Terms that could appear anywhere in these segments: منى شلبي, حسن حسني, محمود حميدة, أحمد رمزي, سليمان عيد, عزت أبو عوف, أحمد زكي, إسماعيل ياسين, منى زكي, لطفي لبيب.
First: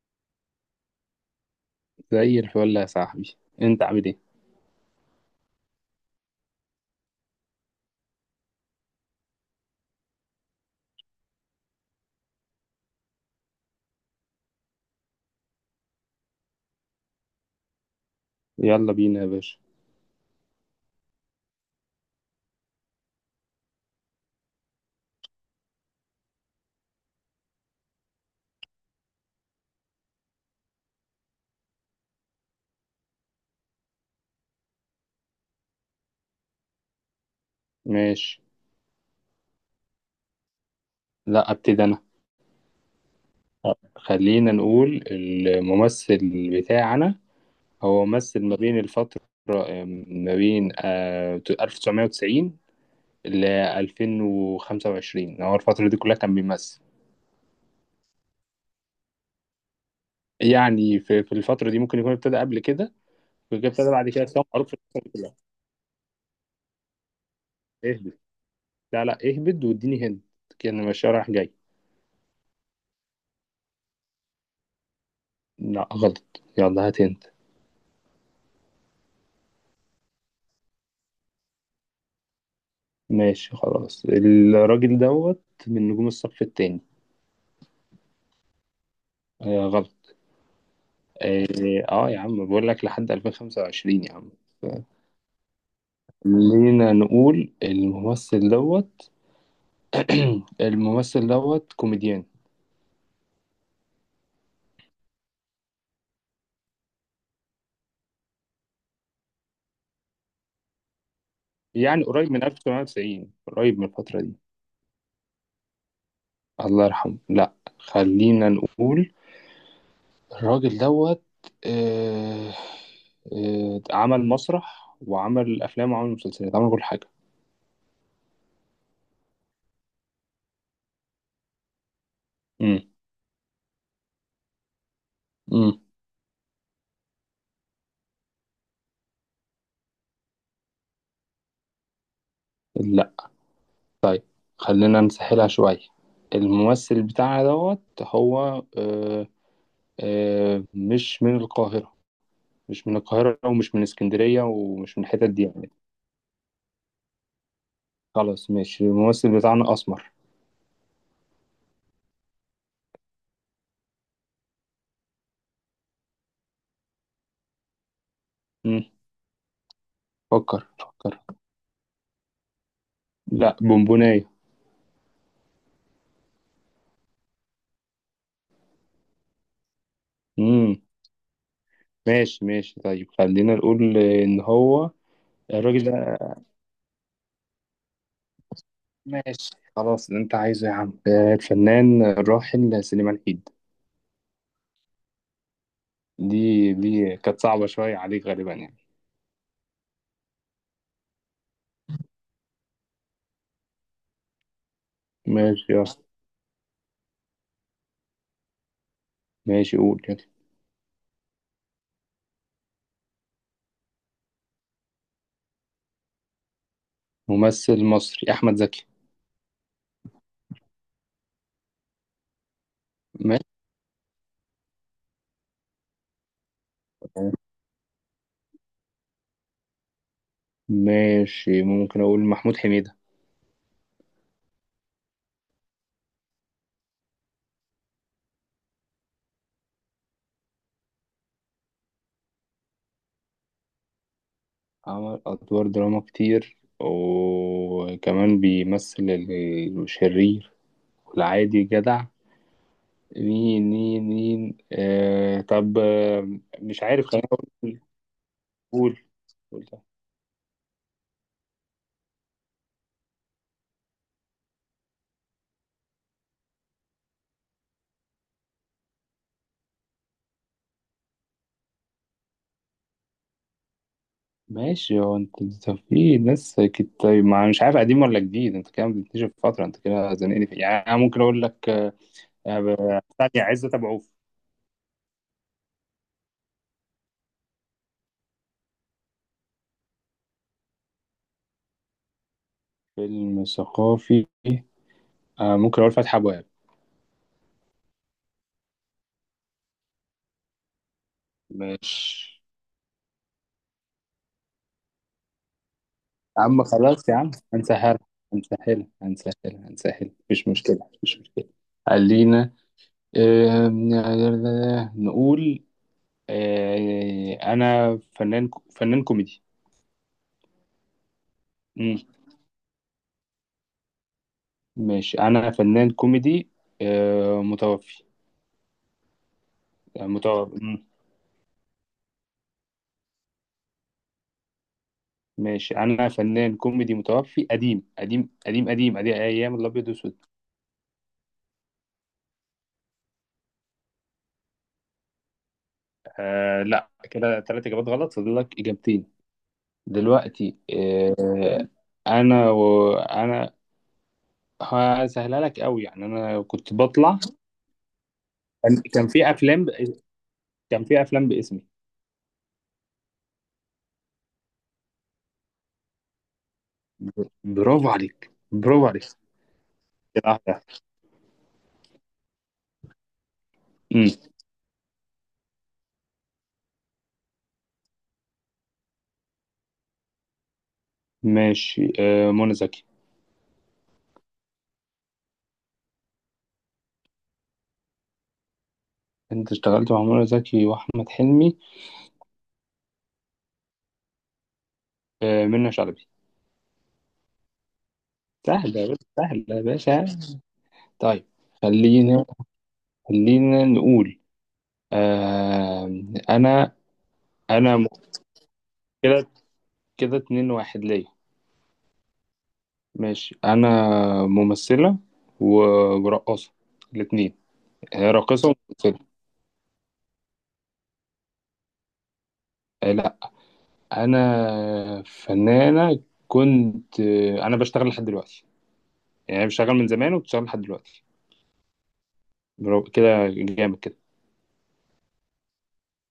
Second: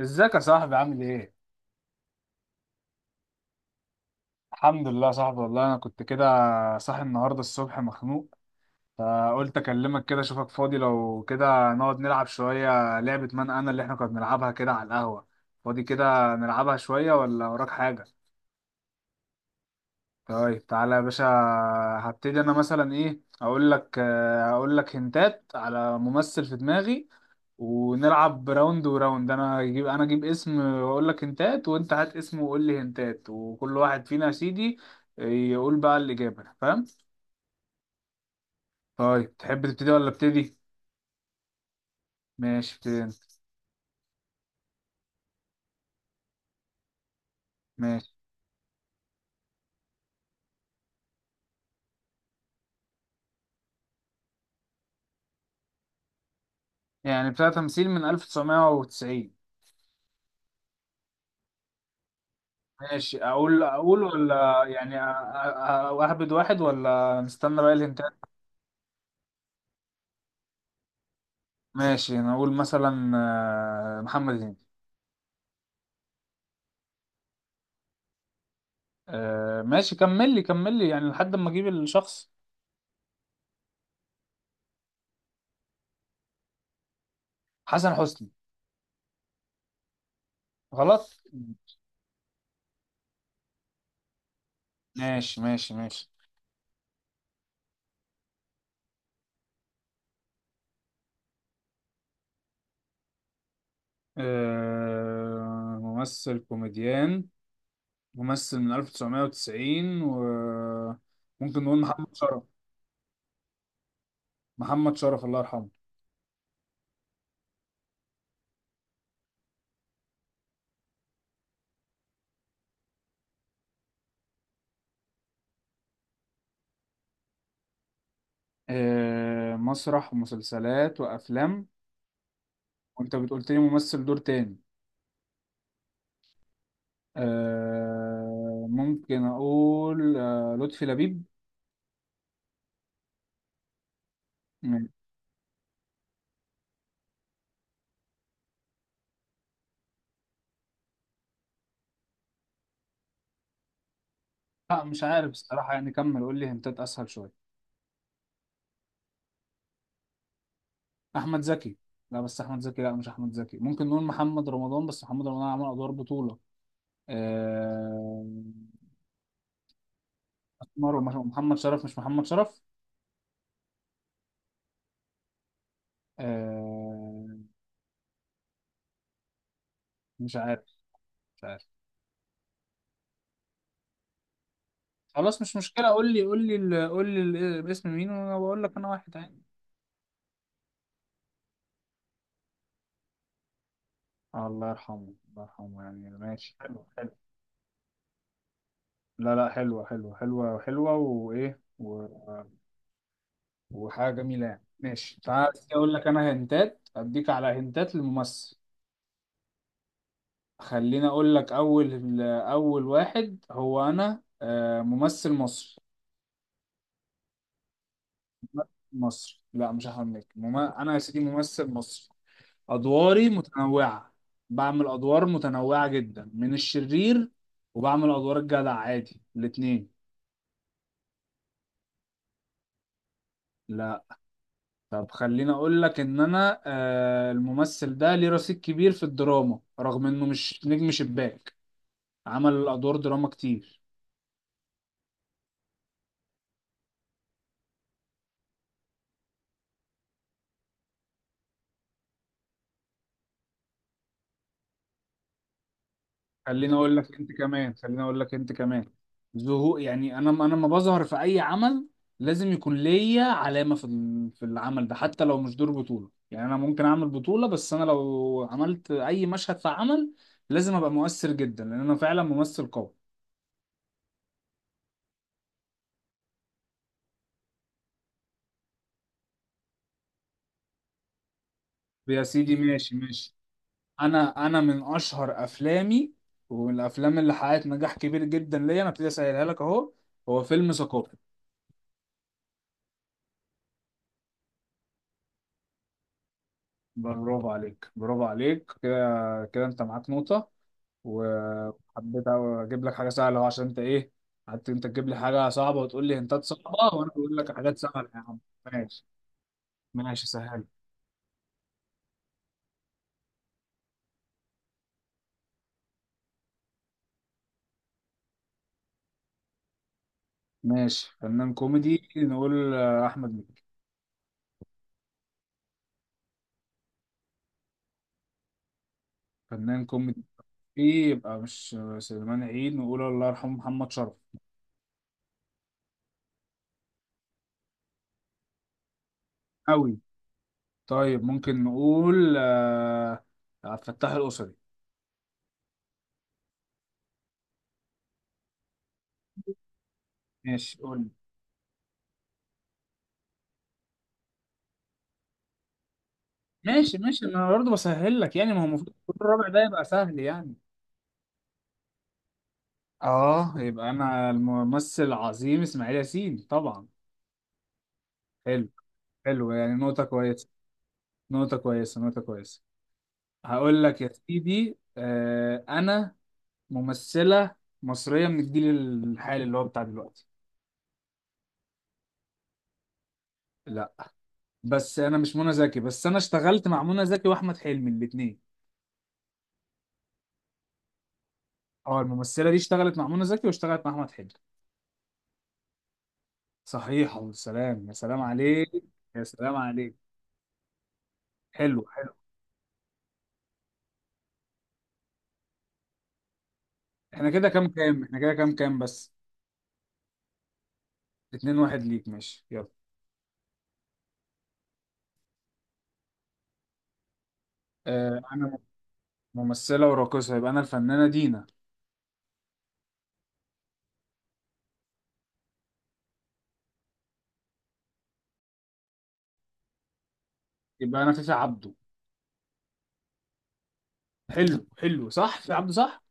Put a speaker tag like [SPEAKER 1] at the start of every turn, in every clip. [SPEAKER 1] ازيك يا صاحبي؟ عامل ايه؟
[SPEAKER 2] زي الفل يا صاحبي، انت عامل ايه؟
[SPEAKER 1] الحمد لله يا صاحبي، والله انا كنت كده صاحي النهارده الصبح مخنوق، فقلت اكلمك كده اشوفك فاضي لو كده نقعد نلعب شوية لعبة من انا اللي احنا كنا بنلعبها كده على القهوة. فاضي كده نلعبها شوية ولا وراك حاجة؟
[SPEAKER 2] يلا بينا يا باشا.
[SPEAKER 1] طيب تعالى يا باشا. هبتدي انا مثلا ايه، اقول لك اقول لك هنتات على ممثل في دماغي، ونلعب راوند وراوند. انا اجيب اسم واقول لك هنتات، وانت هات اسم وقول لي هنتات، وكل واحد فينا يا سيدي يقول بقى الإجابة. فاهم؟
[SPEAKER 2] ماشي.
[SPEAKER 1] طيب تحب تبتدي ولا ابتدي؟
[SPEAKER 2] لا ابتدي انا.
[SPEAKER 1] ماشي ابتدي انت.
[SPEAKER 2] خلينا نقول الممثل بتاعنا هو
[SPEAKER 1] ماشي،
[SPEAKER 2] ممثل ما بين الفترة، ما بين 1990 ل 2025، هو الفترة دي كلها كان بيمثل.
[SPEAKER 1] يعني بتاع تمثيل من 1990.
[SPEAKER 2] يعني في الفترة دي ممكن يكون ابتدى قبل كده
[SPEAKER 1] ماشي، اقول
[SPEAKER 2] وابتدى
[SPEAKER 1] اقول
[SPEAKER 2] بعد كده، بس هو
[SPEAKER 1] ولا
[SPEAKER 2] معروف في
[SPEAKER 1] يعني
[SPEAKER 2] الفترة كلها.
[SPEAKER 1] اهبد واحد ولا نستنى بقى الهنتات؟
[SPEAKER 2] اهبد. لا لا، اهبد واديني هند، كأن ماشي رايح جاي.
[SPEAKER 1] ماشي انا اقول مثلا محمد هنيدي.
[SPEAKER 2] لا غلط، يلا هات هند.
[SPEAKER 1] ماشي، كمل لي كمل لي يعني لحد ما اجيب الشخص.
[SPEAKER 2] ماشي خلاص، الراجل دوت من نجوم الصف التاني.
[SPEAKER 1] حسن حسني.
[SPEAKER 2] آه غلط.
[SPEAKER 1] غلط.
[SPEAKER 2] يا عم بقول لك لحد 2025 يا عم.
[SPEAKER 1] ماشي ماشي ماشي.
[SPEAKER 2] خلينا نقول الممثل دوت. الممثل دوت كوميديان.
[SPEAKER 1] آه ممثل كوميديان، ممثل من 1990، وممكن نقول
[SPEAKER 2] يعني
[SPEAKER 1] محمد
[SPEAKER 2] قريب
[SPEAKER 1] شرف.
[SPEAKER 2] من 1990، قريب من الفترة دي.
[SPEAKER 1] محمد شرف الله يرحمه.
[SPEAKER 2] الله يرحمه لا. خلينا نقول الراجل دوت. آه عمل مسرح وعمل أفلام وعمل مسلسلات، عمل كل حاجة.
[SPEAKER 1] آه مسرح ومسلسلات وأفلام.
[SPEAKER 2] امم
[SPEAKER 1] وأنت بتقولت لي ممثل دور تاني.
[SPEAKER 2] امم
[SPEAKER 1] آه، ممكن أقول لطفي لبيب.
[SPEAKER 2] لا. طيب
[SPEAKER 1] م-
[SPEAKER 2] خلينا نسهلها شوية. الممثل بتاعنا دوت هو مش من القاهرة. مش من القاهرة ومش من اسكندرية
[SPEAKER 1] لا
[SPEAKER 2] ومش
[SPEAKER 1] مش
[SPEAKER 2] من الحتت
[SPEAKER 1] عارف
[SPEAKER 2] دي يعني.
[SPEAKER 1] الصراحة، يعني كمل قول لي هنتات أسهل شوية.
[SPEAKER 2] خلاص ماشي، الممثل بتاعنا أسمر.
[SPEAKER 1] أحمد زكي. لا، بس أحمد زكي، لا مش أحمد زكي. ممكن نقول محمد رمضان، بس محمد رمضان عمل أدوار بطولة. آه،
[SPEAKER 2] مم. فكر
[SPEAKER 1] اسمر
[SPEAKER 2] فكر.
[SPEAKER 1] ومحمد شرف. مش محمد شرف.
[SPEAKER 2] لا بونبوناية.
[SPEAKER 1] آه، مش عارف.
[SPEAKER 2] مم.
[SPEAKER 1] مش عارف.
[SPEAKER 2] ماشي ماشي، طيب خلينا نقول إن هو
[SPEAKER 1] خلاص مش
[SPEAKER 2] الراجل
[SPEAKER 1] مشكلة، قول
[SPEAKER 2] ده.
[SPEAKER 1] لي قول لي قول لي اسم مين وانا بقول لك انا واحد عادي.
[SPEAKER 2] ماشي خلاص، اللي أنت عايزه يا عم الفنان الراحل سليمان عيد.
[SPEAKER 1] الله يرحمه الله يرحمه، يعني ماشي
[SPEAKER 2] دي
[SPEAKER 1] حلو حلو.
[SPEAKER 2] دي كانت صعبة شوية عليك غالبا يعني.
[SPEAKER 1] لا لا، حلوة حلوة حلوة حلوة وإيه وحاجة جميلة يعني. ماشي، تعال
[SPEAKER 2] ماشي يلا.
[SPEAKER 1] أقول لك أنا هنتات، أديك على هنتات للممثل.
[SPEAKER 2] ماشي قول يلا.
[SPEAKER 1] خليني أقول لك، أول أول واحد هو أنا ممثل مصري.
[SPEAKER 2] ممثل مصري أحمد زكي.
[SPEAKER 1] مصر، لا مش احمد مكي. انا يا سيدي ممثل مصري، ادواري
[SPEAKER 2] ماشي.
[SPEAKER 1] متنوعه. بعمل ادوار متنوعه جدا، من الشرير وبعمل ادوار الجدع عادي، الاتنين.
[SPEAKER 2] ماشي ممكن أقول محمود حميدة.
[SPEAKER 1] لا. طب خليني اقول لك ان انا الممثل ده ليه رصيد كبير في الدراما، رغم انه مش نجم شباك. عمل ادوار دراما كتير.
[SPEAKER 2] عمل أدوار دراما كتير وكمان بيمثل الشرير والعادي جدع. مين مين مين، طب
[SPEAKER 1] خليني
[SPEAKER 2] مش
[SPEAKER 1] اقول
[SPEAKER 2] عارف،
[SPEAKER 1] لك
[SPEAKER 2] خليني
[SPEAKER 1] انت كمان
[SPEAKER 2] أقول.
[SPEAKER 1] خليني اقول لك انت كمان.
[SPEAKER 2] قول قول
[SPEAKER 1] ظهور
[SPEAKER 2] ده.
[SPEAKER 1] يعني، انا لما بظهر في اي عمل لازم يكون ليا علامه في العمل ده. حتى لو مش دور بطوله، يعني انا ممكن اعمل بطوله، بس انا لو عملت اي مشهد في عمل لازم ابقى مؤثر جدا، لان انا فعلا ممثل قوي.
[SPEAKER 2] ماشي هو انت في ناس طيب ما مش عارف قديم ولا جديد، انت كده بتكتشف فترة، انت كده زنقني في، يعني انا ممكن اقول لك
[SPEAKER 1] يا سيدي ماشي ماشي.
[SPEAKER 2] ثانية عزت ابو عوف.
[SPEAKER 1] انا من اشهر افلامي، ومن الافلام اللي حققت نجاح كبير جدا ليا، انا ابتدي اسهلها لك اهو. هو فيلم ثقافي.
[SPEAKER 2] فيلم ثقافي. آه ممكن اقول فتح ابواب.
[SPEAKER 1] برافو عليك برافو عليك، كده كده انت معاك نقطه.
[SPEAKER 2] مش.
[SPEAKER 1] وحبيت أوي اجيب لك حاجه سهله أهو، عشان انت ايه، قعدت انت تجيب لي حاجه صعبه وتقول لي
[SPEAKER 2] يا
[SPEAKER 1] هنتات
[SPEAKER 2] عم
[SPEAKER 1] صعبه،
[SPEAKER 2] خلاص
[SPEAKER 1] وانا
[SPEAKER 2] يا عم،
[SPEAKER 1] بقول لك حاجات
[SPEAKER 2] هنسهل
[SPEAKER 1] سهله يا عم.
[SPEAKER 2] هنسهل
[SPEAKER 1] ماشي.
[SPEAKER 2] هنسهل هنسهل،
[SPEAKER 1] ماشي
[SPEAKER 2] مفيش
[SPEAKER 1] سهل.
[SPEAKER 2] مشكلة، مفيش مشكلة. خلينا آه نقول انا فنان، فنان كوميدي.
[SPEAKER 1] ماشي، فنان
[SPEAKER 2] مم.
[SPEAKER 1] كوميدي نقول احمد مكي.
[SPEAKER 2] ماشي انا فنان كوميدي متوفي.
[SPEAKER 1] فنان كوميدي.
[SPEAKER 2] متوفي.
[SPEAKER 1] ايه، يبقى مش سليمان عيد. نقول الله يرحمه محمد شرف.
[SPEAKER 2] ماشي انا فنان كوميدي متوفي، قديم قديم قديم قديم قديم، ايام الابيض
[SPEAKER 1] قوي.
[SPEAKER 2] والاسود.
[SPEAKER 1] طيب ممكن نقول عبد الفتاح القصري.
[SPEAKER 2] لا، كده ثلاث اجابات غلط، فاضل لك اجابتين دلوقتي.
[SPEAKER 1] ماشي قول لي.
[SPEAKER 2] انا هسهلها لك قوي، يعني انا كنت
[SPEAKER 1] ماشي
[SPEAKER 2] بطلع.
[SPEAKER 1] ماشي، ما انا برضه بسهل لك، يعني ما هو
[SPEAKER 2] كان
[SPEAKER 1] المفروض
[SPEAKER 2] كان في
[SPEAKER 1] الرابع ده
[SPEAKER 2] افلام ب...
[SPEAKER 1] يبقى سهل يعني.
[SPEAKER 2] كان في افلام باسمي.
[SPEAKER 1] اه، يبقى انا الممثل العظيم اسماعيل ياسين طبعا.
[SPEAKER 2] برافو عليك،
[SPEAKER 1] حلو.
[SPEAKER 2] برافو عليك
[SPEAKER 1] حلو، يعني نقطة
[SPEAKER 2] كده.
[SPEAKER 1] كويسة.
[SPEAKER 2] واحدة.
[SPEAKER 1] نقطة كويسة نقطة كويسة. هقول لك يا
[SPEAKER 2] امم
[SPEAKER 1] سيدي، انا ممثلة مصرية من الجيل الحالي، اللي هو بتاع دلوقتي.
[SPEAKER 2] ماشي منى زكي.
[SPEAKER 1] لا، بس انا مش منى زكي، بس انا اشتغلت مع منى زكي واحمد حلمي الاثنين.
[SPEAKER 2] انت اشتغلت مع منى زكي واحمد حلمي.
[SPEAKER 1] اه، الممثلة دي اشتغلت مع منى زكي واشتغلت مع احمد حلمي.
[SPEAKER 2] منى شلبي.
[SPEAKER 1] صحيح، يا سلام يا سلام عليك.
[SPEAKER 2] سهله يا باشا،
[SPEAKER 1] يا
[SPEAKER 2] سهله
[SPEAKER 1] سلام
[SPEAKER 2] يا
[SPEAKER 1] عليك.
[SPEAKER 2] باشا. طيب.
[SPEAKER 1] حلو حلو.
[SPEAKER 2] خلينا، خلينا نقول آه، انا.
[SPEAKER 1] احنا كده كام
[SPEAKER 2] انا م-
[SPEAKER 1] كام؟ بس.
[SPEAKER 2] كده، كده 2-1 ليا.
[SPEAKER 1] اتنين واحد ليك، ماشي يلا.
[SPEAKER 2] ماشي انا ممثله و- ورقاصه، الاثنين. هي راقصه
[SPEAKER 1] انا
[SPEAKER 2] وممثله.
[SPEAKER 1] ممثله وراقصه، يبقى انا الفنانه دينا.
[SPEAKER 2] لا، انا فنانه، كنت انا بشتغل لحد دلوقتي، يعني بشتغل من زمان وبشتغل لحد
[SPEAKER 1] يبقى
[SPEAKER 2] دلوقتي.
[SPEAKER 1] انا فيفي عبده.
[SPEAKER 2] برافو، كده جامد كده.
[SPEAKER 1] حلو حلو، صح فيفي عبده، صح.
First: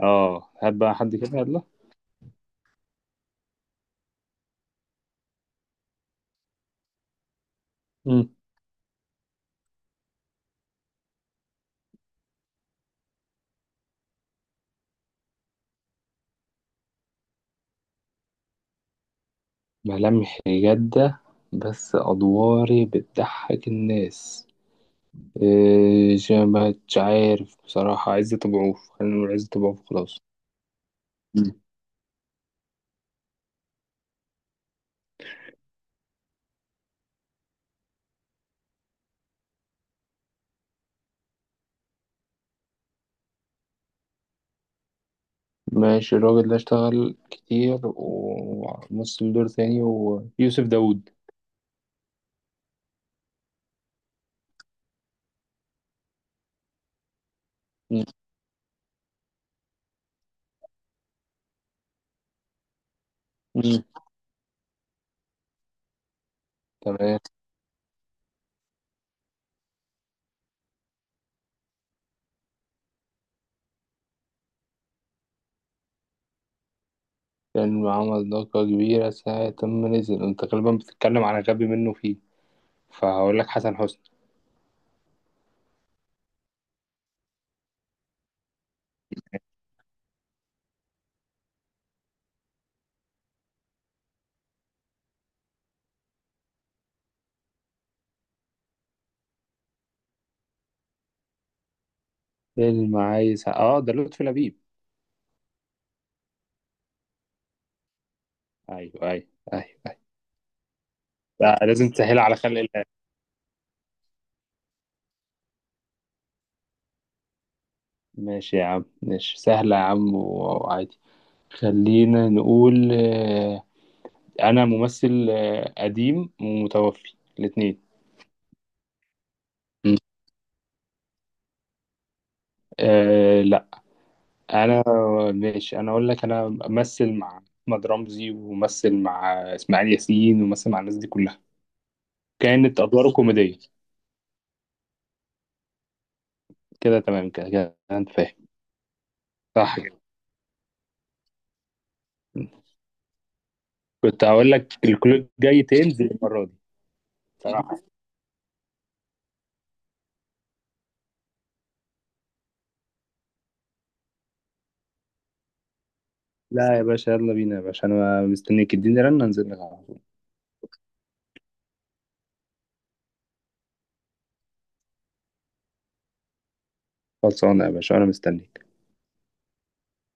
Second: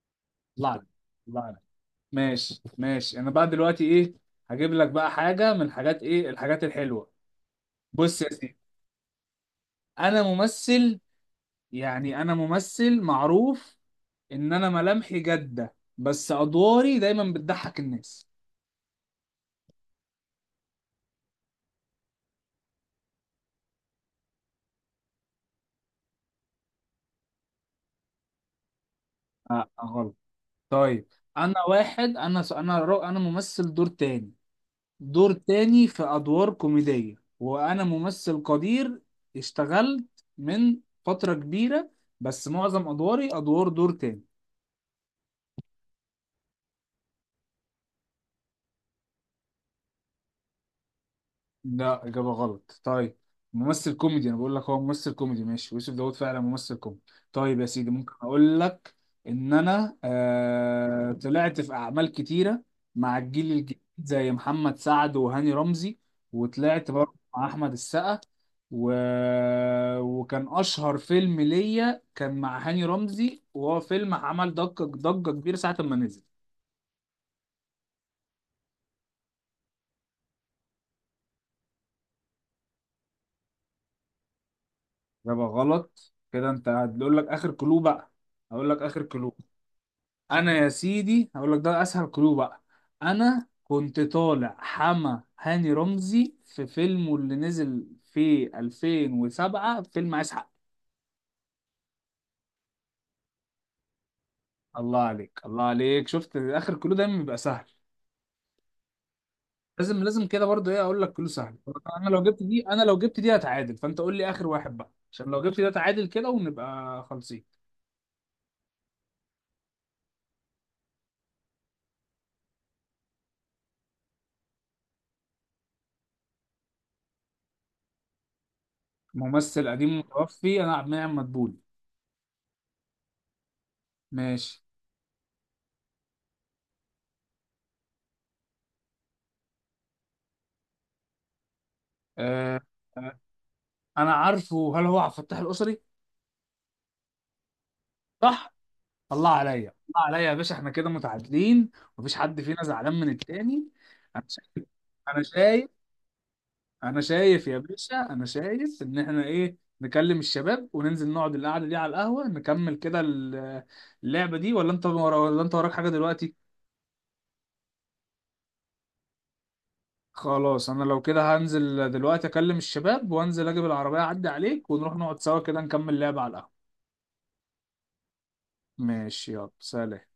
[SPEAKER 2] اه هات
[SPEAKER 1] طلع لك.
[SPEAKER 2] بقى حد كده،
[SPEAKER 1] طلع لك.
[SPEAKER 2] يلا.
[SPEAKER 1] ماشي ماشي، انا بقى دلوقتي ايه، هجيب لك بقى حاجه من حاجات ايه، الحاجات الحلوه. بص يا
[SPEAKER 2] مم.
[SPEAKER 1] سيدي، انا ممثل، يعني انا ممثل معروف ان انا ملامحي جاده بس ادواري دايما بتضحك الناس.
[SPEAKER 2] ملامح جاده بس ادواري بتضحك الناس. إيه، مش عارف بصراحه، عزت ابو عوف، خلينا نقول عزت ابو عوف
[SPEAKER 1] غلط.
[SPEAKER 2] خلاص.
[SPEAKER 1] طيب انا واحد، انا ممثل دور تاني، دور تاني في أدوار كوميدية، وأنا ممثل قدير. اشتغلت من فترة كبيرة، بس معظم أدواري أدوار دور تاني.
[SPEAKER 2] ماشي الراجل ده اشتغل كتير وممثل دور تاني، ويوسف داوود.
[SPEAKER 1] لا، إجابة غلط. طيب ممثل كوميدي، أنا بقول لك هو ممثل كوميدي. ماشي يوسف داوود فعلا ممثل كوميدي. طيب يا سيدي،
[SPEAKER 2] مم.
[SPEAKER 1] ممكن أقول لك إن أنا طلعت في أعمال كتيرة مع الجيل الجديد،
[SPEAKER 2] مم.
[SPEAKER 1] زي محمد سعد وهاني رمزي. وطلعت برضه
[SPEAKER 2] تمام.
[SPEAKER 1] مع أحمد السقا و... وكان أشهر فيلم ليا كان مع هاني رمزي، وهو فيلم عمل ضجة كبيرة ساعة ما نزل.
[SPEAKER 2] فيلم عمل ضجة كبيرة ساعة ما نزل، انت غالبا بتتكلم على غبي منه فيه، فهقول لك حسن حسني.
[SPEAKER 1] إجابة غلط. كده أنت هتقول لك آخر كلو بقى. هقول لك آخر كلو. انا يا سيدي هقول لك ده اسهل كلو بقى. انا كنت طالع حما هاني رمزي في فيلمه اللي نزل في 2007، فيلم عايز حق.
[SPEAKER 2] فيلم عايز، اه ده لطفي لبيب.
[SPEAKER 1] الله عليك الله عليك، شفت اخر كلو دايما بيبقى سهل.
[SPEAKER 2] ايوه ايوه، ايوه ايوه.
[SPEAKER 1] لازم لازم كده، برضه ايه اقول لك كلو سهل.
[SPEAKER 2] لا، لازم
[SPEAKER 1] انا
[SPEAKER 2] تسهل
[SPEAKER 1] لو
[SPEAKER 2] على
[SPEAKER 1] جبت
[SPEAKER 2] خلق
[SPEAKER 1] دي انا
[SPEAKER 2] الله.
[SPEAKER 1] لو جبت دي هتعادل، فانت قول لي اخر واحد بقى، عشان لو جبت ده تعادل كده ونبقى خالصين.
[SPEAKER 2] ماشي يا عم، ماشي سهلة يا عم، وعادي. خلينا نقول انا ممثل قديم ومتوفي الاتنين.
[SPEAKER 1] ممثل
[SPEAKER 2] مم.
[SPEAKER 1] قديم متوفي، انا عبد المنعم مدبولي.
[SPEAKER 2] آه،
[SPEAKER 1] ماشي.
[SPEAKER 2] انا. ماشي انا اقول لك انا امثل مع احمد رمزي وممثل مع اسماعيل ياسين وممثل مع الناس دي كلها،
[SPEAKER 1] أه.
[SPEAKER 2] كانت ادواره
[SPEAKER 1] آه،
[SPEAKER 2] كوميديه.
[SPEAKER 1] انا عارفه، هل هو عبد الفتاح القصري؟
[SPEAKER 2] كده تمام كده، كده انت فاهم.
[SPEAKER 1] صح. الله عليا.
[SPEAKER 2] صح كده.
[SPEAKER 1] الله عليا يا باشا، احنا كده متعادلين، مفيش حد فينا زعلان من التاني.
[SPEAKER 2] كنت
[SPEAKER 1] انا
[SPEAKER 2] هقول
[SPEAKER 1] شايف
[SPEAKER 2] لك
[SPEAKER 1] انا
[SPEAKER 2] الكلود جاي
[SPEAKER 1] شايف
[SPEAKER 2] تنزل المره دي.
[SPEAKER 1] انا شايف يا
[SPEAKER 2] صراحه.
[SPEAKER 1] باشا، انا شايف ان احنا ايه، نكلم الشباب وننزل نقعد القعده دي على القهوه، نكمل كده اللعبه دي. ولا انت ولا انت وراك حاجه دلوقتي؟
[SPEAKER 2] لا يا باشا، يلا بينا يا باشا، انا مستنيك، اديني رن انزل لك على طول.
[SPEAKER 1] خلاص، انا لو كده هنزل دلوقتي اكلم الشباب، وانزل اجيب العربيه، اعدي عليك، ونروح نقعد سوا كده نكمل لعبه على القهوه.
[SPEAKER 2] خلصانه يا باشا، انا مستنيك.
[SPEAKER 1] ماشي يلا سلام.